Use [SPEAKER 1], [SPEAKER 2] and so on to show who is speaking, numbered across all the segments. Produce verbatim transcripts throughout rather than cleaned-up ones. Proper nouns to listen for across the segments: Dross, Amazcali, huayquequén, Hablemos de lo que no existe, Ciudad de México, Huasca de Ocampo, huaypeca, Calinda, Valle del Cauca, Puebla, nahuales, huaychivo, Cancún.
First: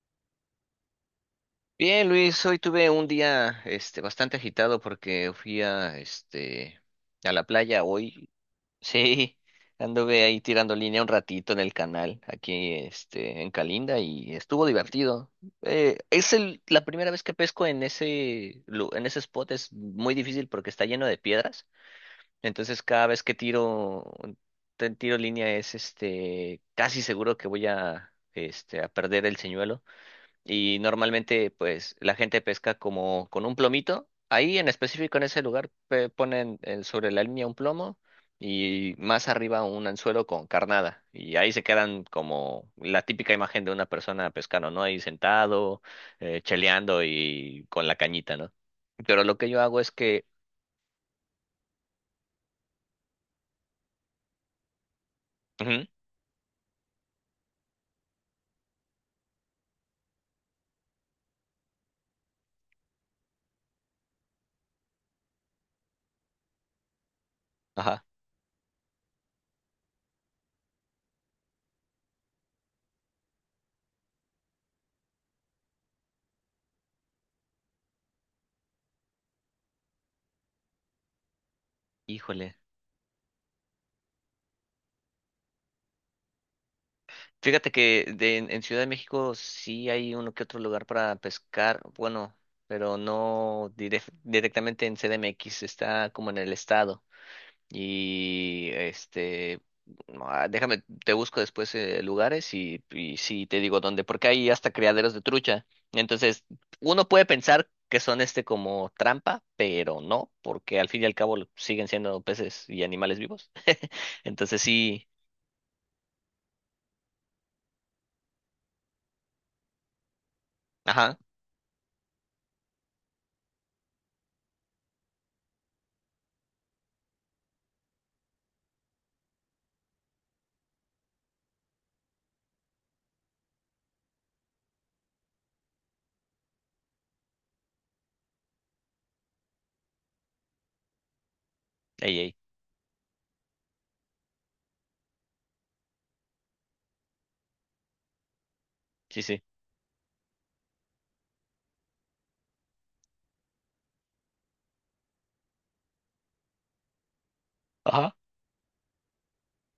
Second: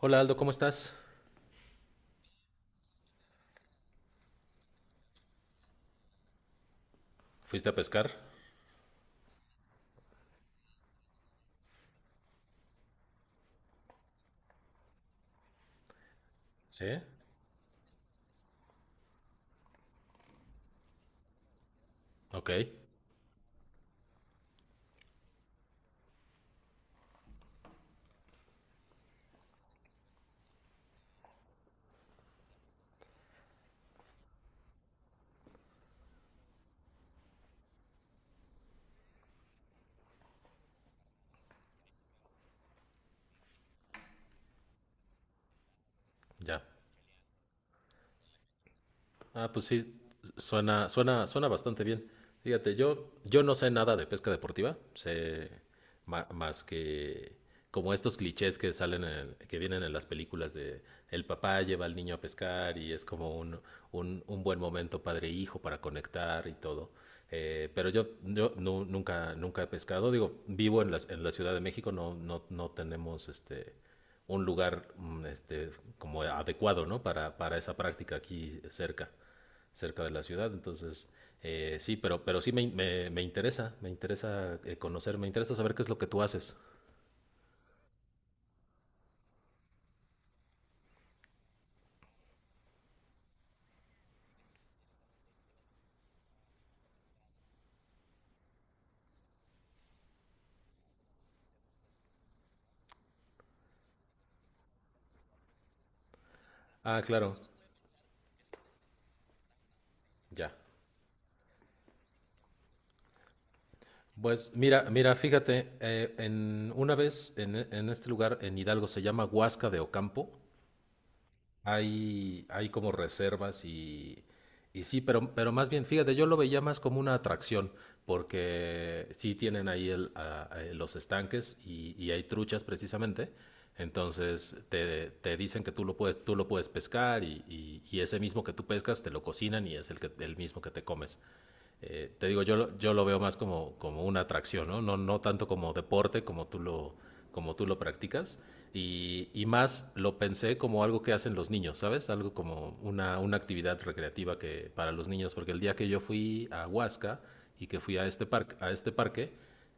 [SPEAKER 1] Hola Aldo, ¿cómo estás?
[SPEAKER 2] Bien, Luis, hoy tuve un día este bastante agitado porque fui a este a la
[SPEAKER 1] ¿Fuiste a
[SPEAKER 2] playa
[SPEAKER 1] pescar?
[SPEAKER 2] hoy. Sí, anduve ahí tirando línea un ratito en el canal aquí este en Calinda y estuvo divertido. Eh, es el,
[SPEAKER 1] ¿Sí?
[SPEAKER 2] la primera vez que pesco en ese lu- en ese spot es muy difícil porque está lleno de piedras.
[SPEAKER 1] Ok,
[SPEAKER 2] Entonces cada vez que tiro te- tiro línea es este casi seguro que voy a este a perder el señuelo y normalmente pues la gente pesca como con un plomito. Ahí en específico en ese lugar pe- ponen eh, sobre la línea un plomo y más arriba un anzuelo con carnada y ahí se quedan como la típica imagen de una persona pescando, ¿no? Ahí sentado, eh,
[SPEAKER 1] ya.
[SPEAKER 2] cheleando y con la cañita, ¿no? Pero lo que
[SPEAKER 1] Ah,
[SPEAKER 2] yo
[SPEAKER 1] pues
[SPEAKER 2] hago es
[SPEAKER 1] sí,
[SPEAKER 2] que...
[SPEAKER 1] suena, suena, suena bastante bien. Fíjate, yo, yo no sé nada de pesca deportiva, sé
[SPEAKER 2] Ujú.
[SPEAKER 1] ma- más que como estos clichés que salen en- que vienen en las películas de el papá lleva al niño a pescar y es como un, un, un buen momento padre e hijo para conectar y todo. Eh, pero
[SPEAKER 2] Ajá.
[SPEAKER 1] yo, yo nu- nunca, nunca he pescado. Digo, vivo en la, en la Ciudad de México, no, no, no tenemos este un lugar mm, este como adecuado, ¿no? Para, para esa práctica aquí cerca cerca de la ciudad, entonces eh, sí, pero, pero sí
[SPEAKER 2] Híjole.
[SPEAKER 1] me, me, me interesa, me interesa eh, conocer, me interesa saber qué es lo que tú haces.
[SPEAKER 2] Fíjate que de- en en Ciudad de México sí hay uno que otro lugar para pescar, bueno, pero no direc- directamente en C D M X, está como en el estado. Y este, no, ah, déjame, te busco después eh, lugares y, y sí te digo dónde, porque hay hasta criaderos de trucha. Entonces,
[SPEAKER 1] Ah,
[SPEAKER 2] uno puede
[SPEAKER 1] claro,
[SPEAKER 2] pensar que son este como trampa, pero no,
[SPEAKER 1] ya.
[SPEAKER 2] porque al fin y al cabo siguen siendo peces y animales vivos.
[SPEAKER 1] Pues
[SPEAKER 2] Entonces
[SPEAKER 1] mira,
[SPEAKER 2] sí,
[SPEAKER 1] mira, fíjate, eh, en, una vez en, en este lugar, en Hidalgo, se llama Huasca de Ocampo.
[SPEAKER 2] ajá,
[SPEAKER 1] Hay, hay como reservas y, y sí, pero, pero más bien, fíjate, yo lo veía más como una atracción, porque sí tienen ahí el, a- a- los estanques y, y hay truchas precisamente, entonces te, te dicen que tú lo puedes, tú lo puedes pescar y, y- y ese mismo que tú pescas te lo cocinan y es el, que, el mismo que te comes. eh,
[SPEAKER 2] ey,
[SPEAKER 1] te
[SPEAKER 2] ey,
[SPEAKER 1] digo, yo, yo lo veo más como, como una atracción, ¿no? No, no tanto como deporte como tú lo, como tú lo practicas.
[SPEAKER 2] sí,
[SPEAKER 1] Y,
[SPEAKER 2] sí.
[SPEAKER 1] y más lo pensé como algo que hacen los niños, ¿sabes? Algo como una, una actividad recreativa que, para los niños, porque el día que yo fui a Huasca y que fui a este parque, a este parque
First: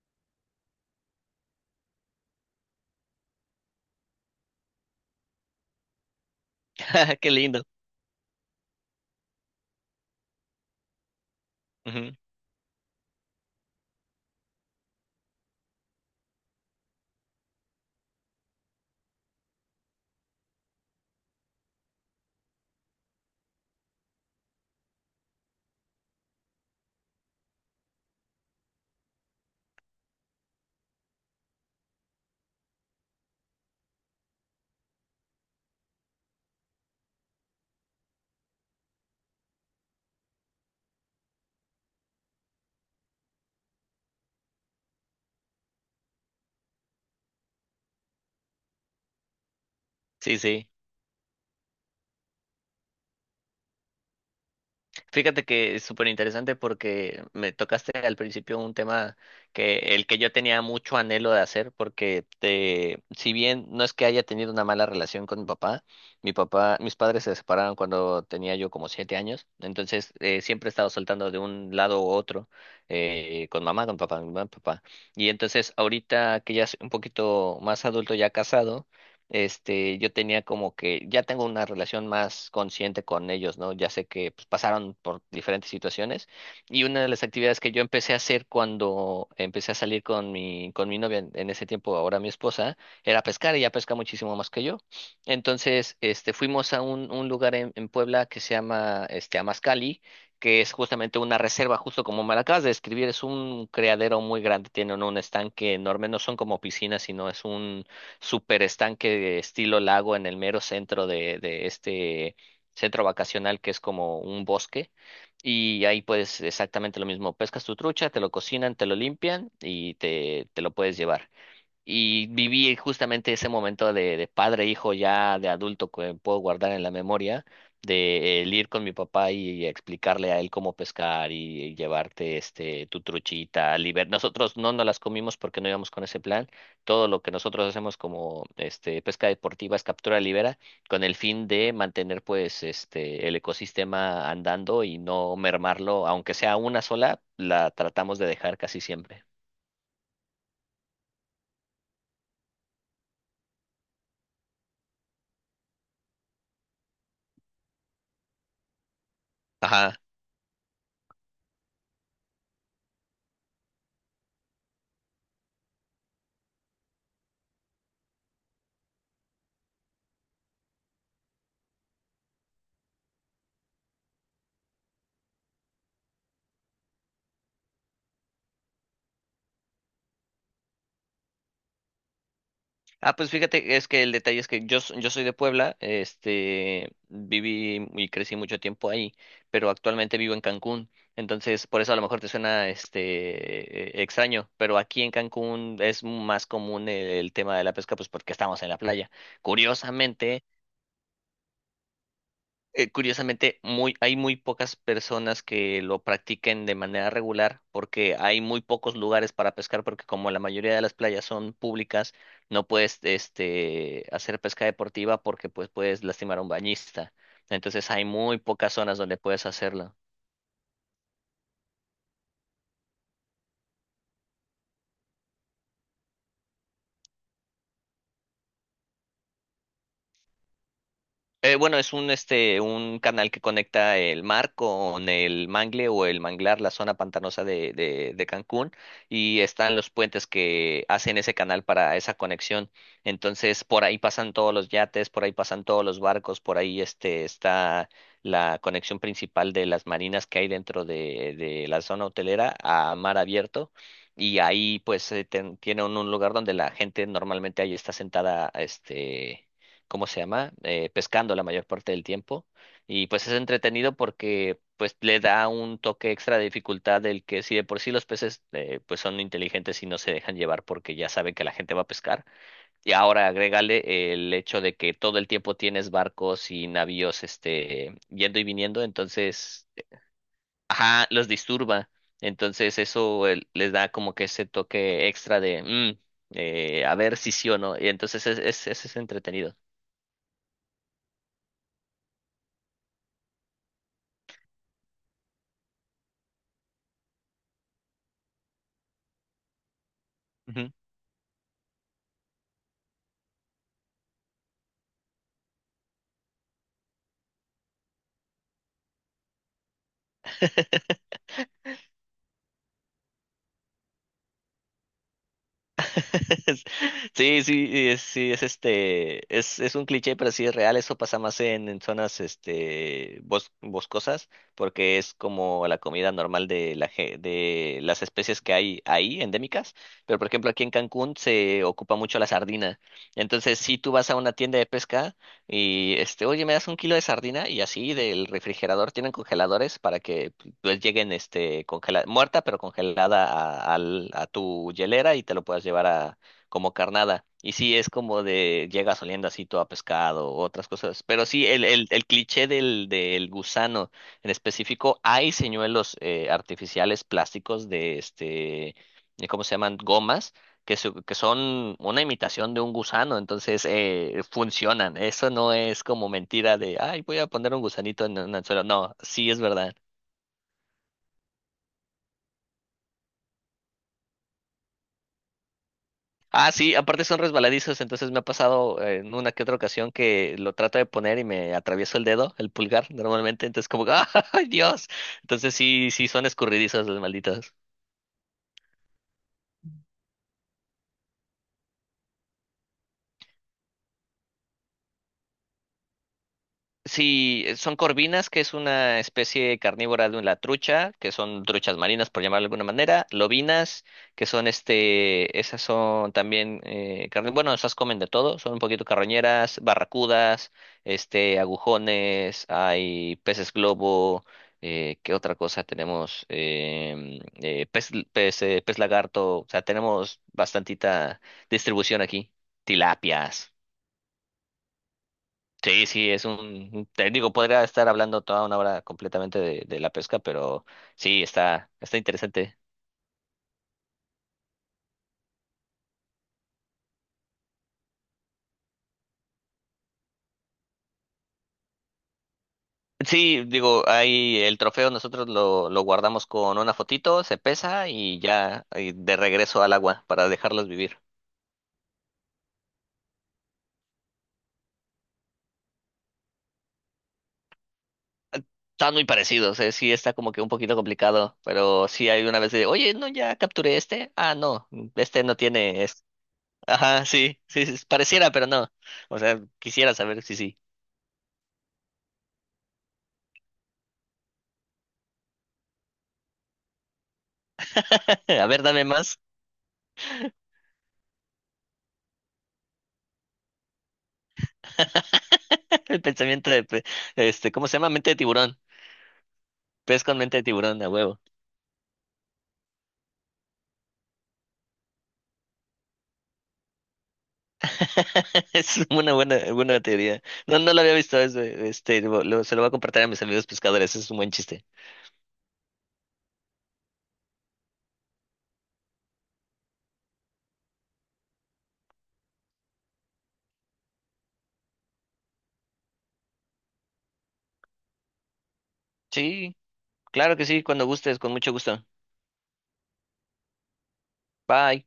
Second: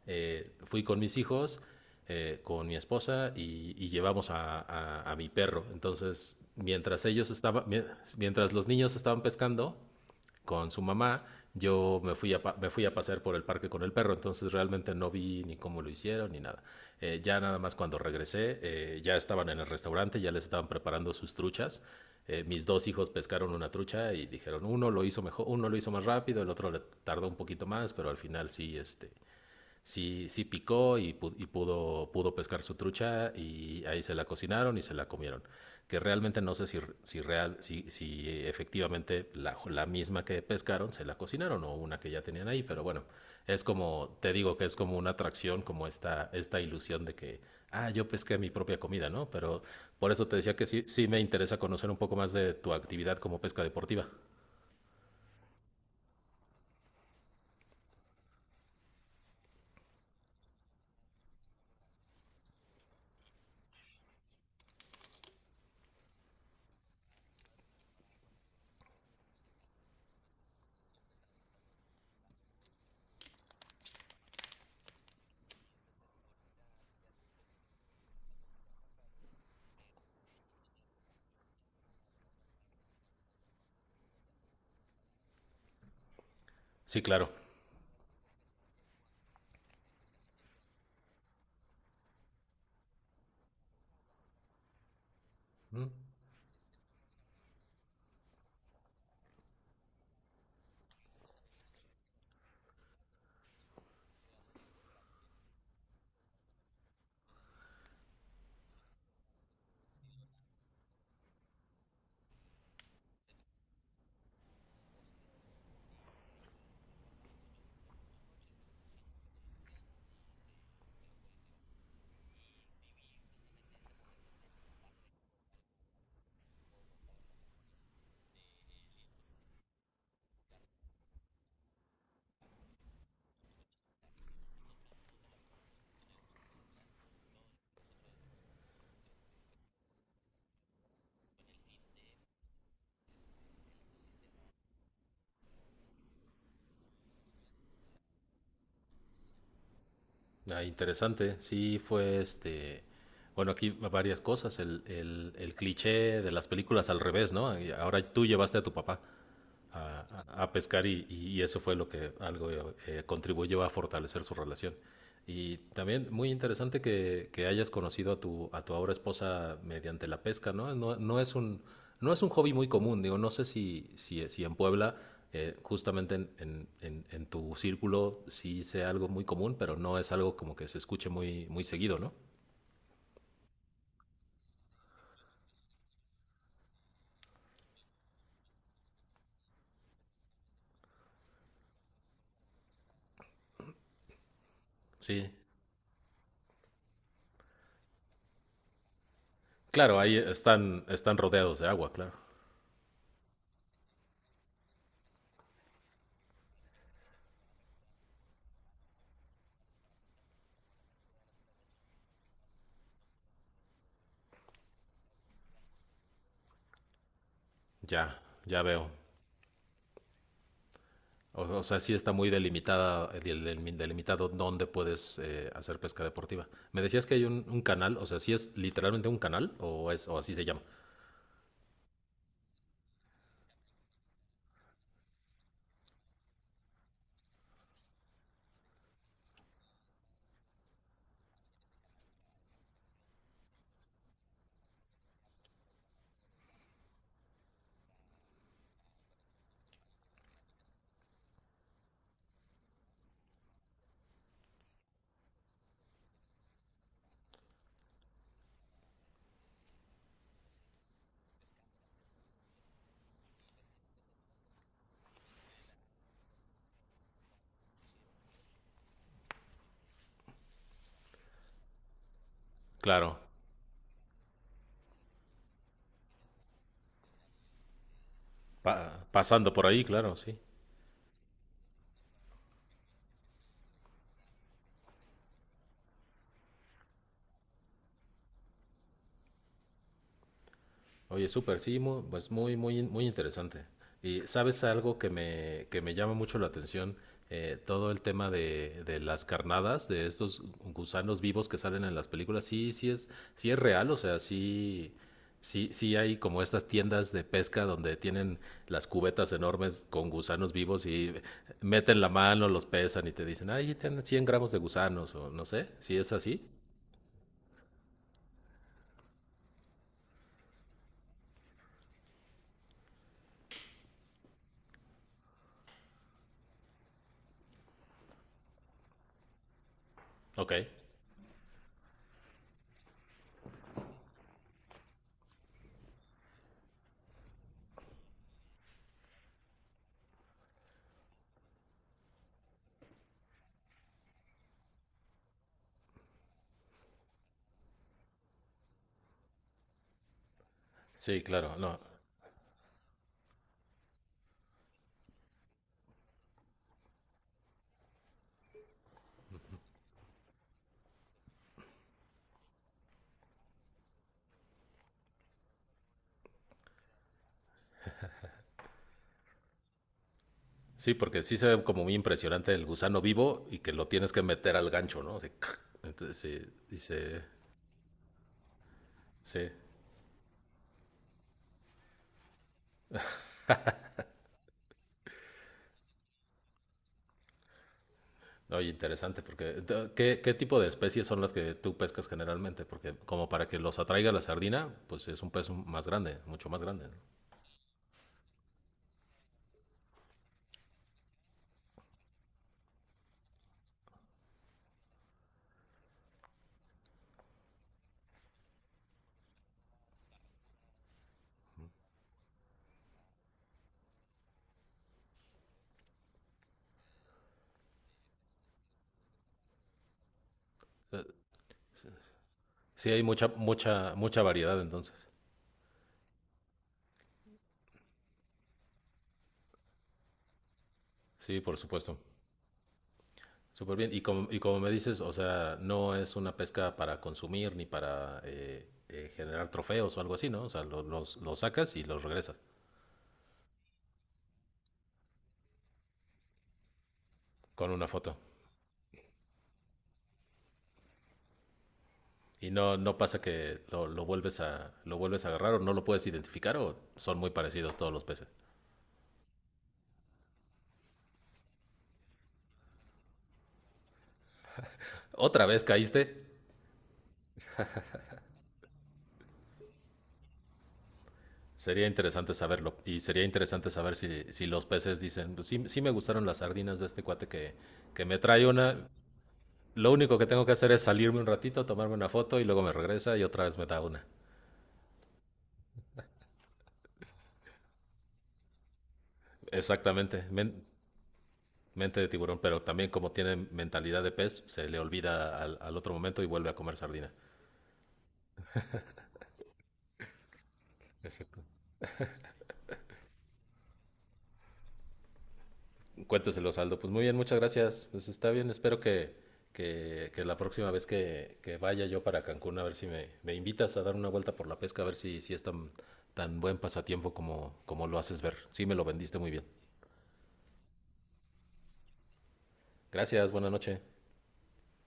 [SPEAKER 1] eh, fui con mis hijos, eh, con mi esposa y, y llevamos a, a- a mi perro. Entonces, mientras ellos
[SPEAKER 2] Qué lindo.
[SPEAKER 1] estaban, mi- mientras los niños estaban pescando con su mamá. Yo me
[SPEAKER 2] Ujú.
[SPEAKER 1] fui, a Me fui a pasear por el parque con el perro, entonces realmente no vi ni cómo lo hicieron ni nada. Eh, ya nada más cuando regresé, eh, ya estaban en el restaurante, ya les estaban preparando sus truchas. Eh, mis dos hijos pescaron una trucha y dijeron, uno lo hizo mejor, uno lo hizo más rápido, el otro le tardó un poquito más, pero al final sí, este, sí, sí picó y, pu- y pudo, pudo pescar su trucha y ahí se la cocinaron y se la comieron. Que realmente no sé si, si, real, si, si efectivamente la, la misma que pescaron se la cocinaron o una que ya tenían ahí, pero bueno, es como, te digo que es como una atracción, como esta, esta ilusión de que, ah, yo pesqué mi propia comida, ¿no? Pero por eso te
[SPEAKER 2] Sí,
[SPEAKER 1] decía que
[SPEAKER 2] sí.
[SPEAKER 1] sí, sí me interesa conocer un poco más de tu actividad como pesca deportiva.
[SPEAKER 2] Fíjate que es súper interesante porque me tocaste al principio un tema que el que yo tenía mucho anhelo de hacer porque te, si bien no es que haya tenido una mala relación con mi papá, mi papá, mis padres se separaron cuando tenía yo como siete años, entonces eh, siempre he estado soltando de un lado u otro eh, con mamá, con papá, con mamá, papá. Y entonces ahorita que ya soy un poquito más adulto, ya casado. Este, yo tenía como que, ya tengo una relación más consciente con ellos, ¿no? Ya sé que pues, pasaron por diferentes situaciones y
[SPEAKER 1] Sí,
[SPEAKER 2] una de las
[SPEAKER 1] claro.
[SPEAKER 2] actividades que yo empecé a hacer cuando empecé a salir con mi, con mi novia en, en ese tiempo, ahora mi esposa, era pescar, ella pesca muchísimo más que yo. Entonces, este, fuimos a un, un lugar en, en Puebla que se llama, este, Amazcali, que es justamente una reserva, justo como me la acabas de describir, es un criadero muy grande, tienen un estanque enorme, no son como piscinas, sino es un super estanque de estilo lago en el mero centro de, de este centro vacacional que es como un bosque. Y ahí pues exactamente lo mismo, pescas tu trucha, te lo cocinan, te lo limpian y te, te lo puedes llevar. Y viví justamente ese momento de, de padre, e hijo, ya de adulto que puedo guardar en la memoria, de el ir con mi papá y, explicarle a él cómo pescar y, y llevarte este tu truchita, liber... Nosotros no nos las comimos porque no íbamos con ese plan. Todo lo que nosotros hacemos como este pesca deportiva es captura de libera, con el fin de mantener pues este el ecosistema andando y no mermarlo, aunque sea una sola, la tratamos de dejar casi siempre.
[SPEAKER 1] Ah, interesante, sí fue este, bueno, aquí va varias cosas, el, el, el cliché de las películas al revés, ¿no? Y ahora tú llevaste a tu papá
[SPEAKER 2] Ajá.
[SPEAKER 1] a, a pescar y, y, eso fue lo que algo eh, contribuyó a fortalecer su relación. Y también muy interesante que, que, hayas conocido a tu, a tu ahora esposa mediante la pesca, ¿no? No, no es, un, no es un hobby muy común, digo, no sé si, si, si en Puebla, eh, justamente en, en, en, en, tu círculo, sí sea algo muy común, pero no es algo como que se escuche muy, muy seguido, ¿no?
[SPEAKER 2] Ah, pues fíjate, es que el detalle es que yo, s- yo soy de Puebla, este, viví y crecí mucho tiempo ahí, pero actualmente vivo en Cancún, entonces por eso a lo mejor te suena, este, eh, extraño, pero aquí en
[SPEAKER 1] Sí,
[SPEAKER 2] Cancún es más común el, el tema de la pesca, pues porque estamos en la playa.
[SPEAKER 1] claro, ahí
[SPEAKER 2] Curiosamente,
[SPEAKER 1] están, están rodeados de agua, claro.
[SPEAKER 2] eh, curiosamente, muy, hay muy pocas personas que lo practiquen de manera regular porque hay muy pocos lugares para pescar porque como la mayoría de las playas son públicas, no puedes este, hacer pesca deportiva porque pues puedes lastimar a un bañista. Entonces hay
[SPEAKER 1] Ya,
[SPEAKER 2] muy
[SPEAKER 1] ya
[SPEAKER 2] pocas
[SPEAKER 1] veo.
[SPEAKER 2] zonas donde puedes hacerlo.
[SPEAKER 1] O, o sea, sí está muy delimitada, eh, del- del- delimitado dónde puedes eh, hacer pesca deportiva. Me decías que hay un, un canal, o sea, ¿sí es literalmente un canal o es o así se llama?
[SPEAKER 2] Eh, bueno, es un, este, un canal que conecta el mar con el mangle o el manglar, la zona pantanosa de, de, de Cancún, y están los puentes que hacen ese canal para esa conexión. Entonces, por ahí pasan todos los yates, por ahí pasan todos los barcos, por ahí este, está la conexión principal de las marinas que hay dentro de, de la zona hotelera a mar abierto. Y ahí pues eh, ten- tiene un, un lugar donde la gente normalmente ahí está sentada, este ¿cómo se llama? Eh, pescando la mayor parte del tiempo. Y pues es entretenido porque pues le da un toque extra de dificultad del que si de por sí los peces eh, pues son inteligentes y no se dejan llevar porque ya saben que la gente va a pescar. Y
[SPEAKER 1] Claro,
[SPEAKER 2] ahora agrégale el hecho de que todo el tiempo tienes barcos y navíos este yendo y viniendo,
[SPEAKER 1] pa- pasando por
[SPEAKER 2] entonces,
[SPEAKER 1] ahí, claro, sí.
[SPEAKER 2] ajá, los disturba. Entonces eso eh, les da como que ese toque extra de, mm, eh, a ver si sí o no. Y entonces es, es, es es entretenido.
[SPEAKER 1] Oye, súper, sí, mu- pues muy, muy, muy interesante. Y sabes algo que me, que me llama mucho la atención. Eh, todo el tema de, de las carnadas, de estos
[SPEAKER 2] Ujú.
[SPEAKER 1] gusanos vivos que salen en las películas, sí, sí es, sí es real, o sea, sí, sí, sí hay como estas tiendas de pesca donde tienen las cubetas enormes con gusanos vivos y meten la mano, los pesan y te dicen, ay, tienen cien gramos de gusanos o no sé, si es así.
[SPEAKER 2] Sí, sí, y es, sí, es este, es, es un cliché, pero sí es real, eso pasa más en, en zonas este bos- boscosas, porque es como la comida normal de la ge- de las especies que hay ahí, endémicas, pero por ejemplo
[SPEAKER 1] Ok,
[SPEAKER 2] aquí en Cancún se ocupa mucho la sardina. Entonces, si tú vas a una tienda de pesca y este, oye, me das un kilo de sardina, y así del refrigerador tienen congeladores para que pues lleguen este congelada, muerta pero congelada a, al- a tu hielera y te lo puedas llevar a como carnada. Y sí, es como de llegas oliendo así todo a pescado o otras cosas.
[SPEAKER 1] sí,
[SPEAKER 2] Pero sí,
[SPEAKER 1] claro,
[SPEAKER 2] el,
[SPEAKER 1] no.
[SPEAKER 2] el, el cliché del, del gusano en específico, hay señuelos eh, artificiales plásticos de este, de ¿cómo se llaman? Gomas. Que, su- que son una imitación de un gusano, entonces eh, funcionan. Eso no es como mentira de, ay, voy a poner un gusanito en un anzuelo. No, sí es verdad.
[SPEAKER 1] Sí, porque sí se ve como muy impresionante el gusano vivo y que lo tienes que meter al gancho, ¿no? Así, ¡cac! Entonces, sí,
[SPEAKER 2] Ah, sí, aparte son
[SPEAKER 1] dice,
[SPEAKER 2] resbaladizos, entonces me ha pasado eh, en una que
[SPEAKER 1] sí.
[SPEAKER 2] otra ocasión que lo trato de poner y me atravieso el dedo, el pulgar, normalmente, entonces como, que, ¡ay, Dios! Entonces sí, sí son escurridizos los malditos.
[SPEAKER 1] Oye, interesante, porque eh, t- ¿qué, ¿qué tipo de especies son las que tú pescas generalmente? Porque como para que los atraiga la sardina, pues es un pez más grande, mucho más grande, ¿no?
[SPEAKER 2] Sí, eh, son corvinas, que es una especie carnívora de la trucha, que son truchas marinas, por llamarlo de alguna manera, lobinas, que son este, esas son también eh, carni- bueno, esas comen de todo, son un poquito carroñeras, barracudas, este, agujones, hay peces globo, eh, ¿qué otra cosa tenemos? Em, eh, pez, pez, eh, pez lagarto, o sea, tenemos
[SPEAKER 1] O sea,
[SPEAKER 2] bastantita distribución aquí,
[SPEAKER 1] sí, hay mucha,
[SPEAKER 2] tilapias.
[SPEAKER 1] mucha, mucha variedad entonces.
[SPEAKER 2] Sí, sí, es un un técnico. Podría estar hablando toda una hora completamente de, de la pesca, pero sí,
[SPEAKER 1] Sí, por
[SPEAKER 2] está, está
[SPEAKER 1] supuesto.
[SPEAKER 2] interesante.
[SPEAKER 1] Súper bien. Y como, y como me dices, o sea, no es una pesca para consumir ni para eh, eh, generar trofeos o algo así, ¿no? O sea, lo- los, los sacas y los regresas
[SPEAKER 2] Sí, digo, ahí el trofeo nosotros lo, lo guardamos con una fotito, se
[SPEAKER 1] con una
[SPEAKER 2] pesa
[SPEAKER 1] foto.
[SPEAKER 2] y ya y de regreso al agua para dejarlos vivir.
[SPEAKER 1] Y no, no pasa que lo, lo vuelves a, lo vuelves a agarrar o no lo puedes identificar o son muy parecidos todos los peces.
[SPEAKER 2] Están muy parecidos, eh, sí, está como que un poquito complicado, pero sí hay una vez de, oye, no, ya capturé este. Ah, no, este no
[SPEAKER 1] Otra vez
[SPEAKER 2] tiene es-
[SPEAKER 1] caíste,
[SPEAKER 2] ajá, sí, sí, sí, pareciera, pero no. O sea, quisiera saber si sí.
[SPEAKER 1] sería interesante saberlo. Y sería interesante saber si, si los peces dicen, "Pues sí, sí me gustaron las sardinas de este cuate que, que me
[SPEAKER 2] A
[SPEAKER 1] trae
[SPEAKER 2] ver, dame
[SPEAKER 1] una.
[SPEAKER 2] más.
[SPEAKER 1] Lo único que tengo que hacer es salirme un ratito, tomarme una foto y luego me regresa y otra vez me da una".
[SPEAKER 2] El pensamiento de, pe- este, ¿cómo se llama? Mente de tiburón. Pez con
[SPEAKER 1] Exactamente,
[SPEAKER 2] mente de
[SPEAKER 1] men-
[SPEAKER 2] tiburón, a huevo.
[SPEAKER 1] mente de tiburón, pero también como tiene mentalidad de pez, se le olvida al, al otro momento y vuelve a comer sardina.
[SPEAKER 2] Es una buena, buena teoría. No, no lo había visto.
[SPEAKER 1] Es...
[SPEAKER 2] Es, eh, este, lo- lo- Se lo voy a compartir a mis amigos pescadores. Es un buen chiste.
[SPEAKER 1] Cuénteselo, Saldo. Pues muy bien, muchas gracias. Pues está bien, espero que, que, que la próxima vez que, que vaya yo para Cancún, a ver si me, me invitas a dar una vuelta por la pesca, a ver si, si es tan, tan buen pasatiempo como, como lo haces ver. Sí, me lo vendiste muy bien.
[SPEAKER 2] Sí, claro que sí, cuando gustes, con mucho gusto.
[SPEAKER 1] Gracias, buena noche.
[SPEAKER 2] Bye.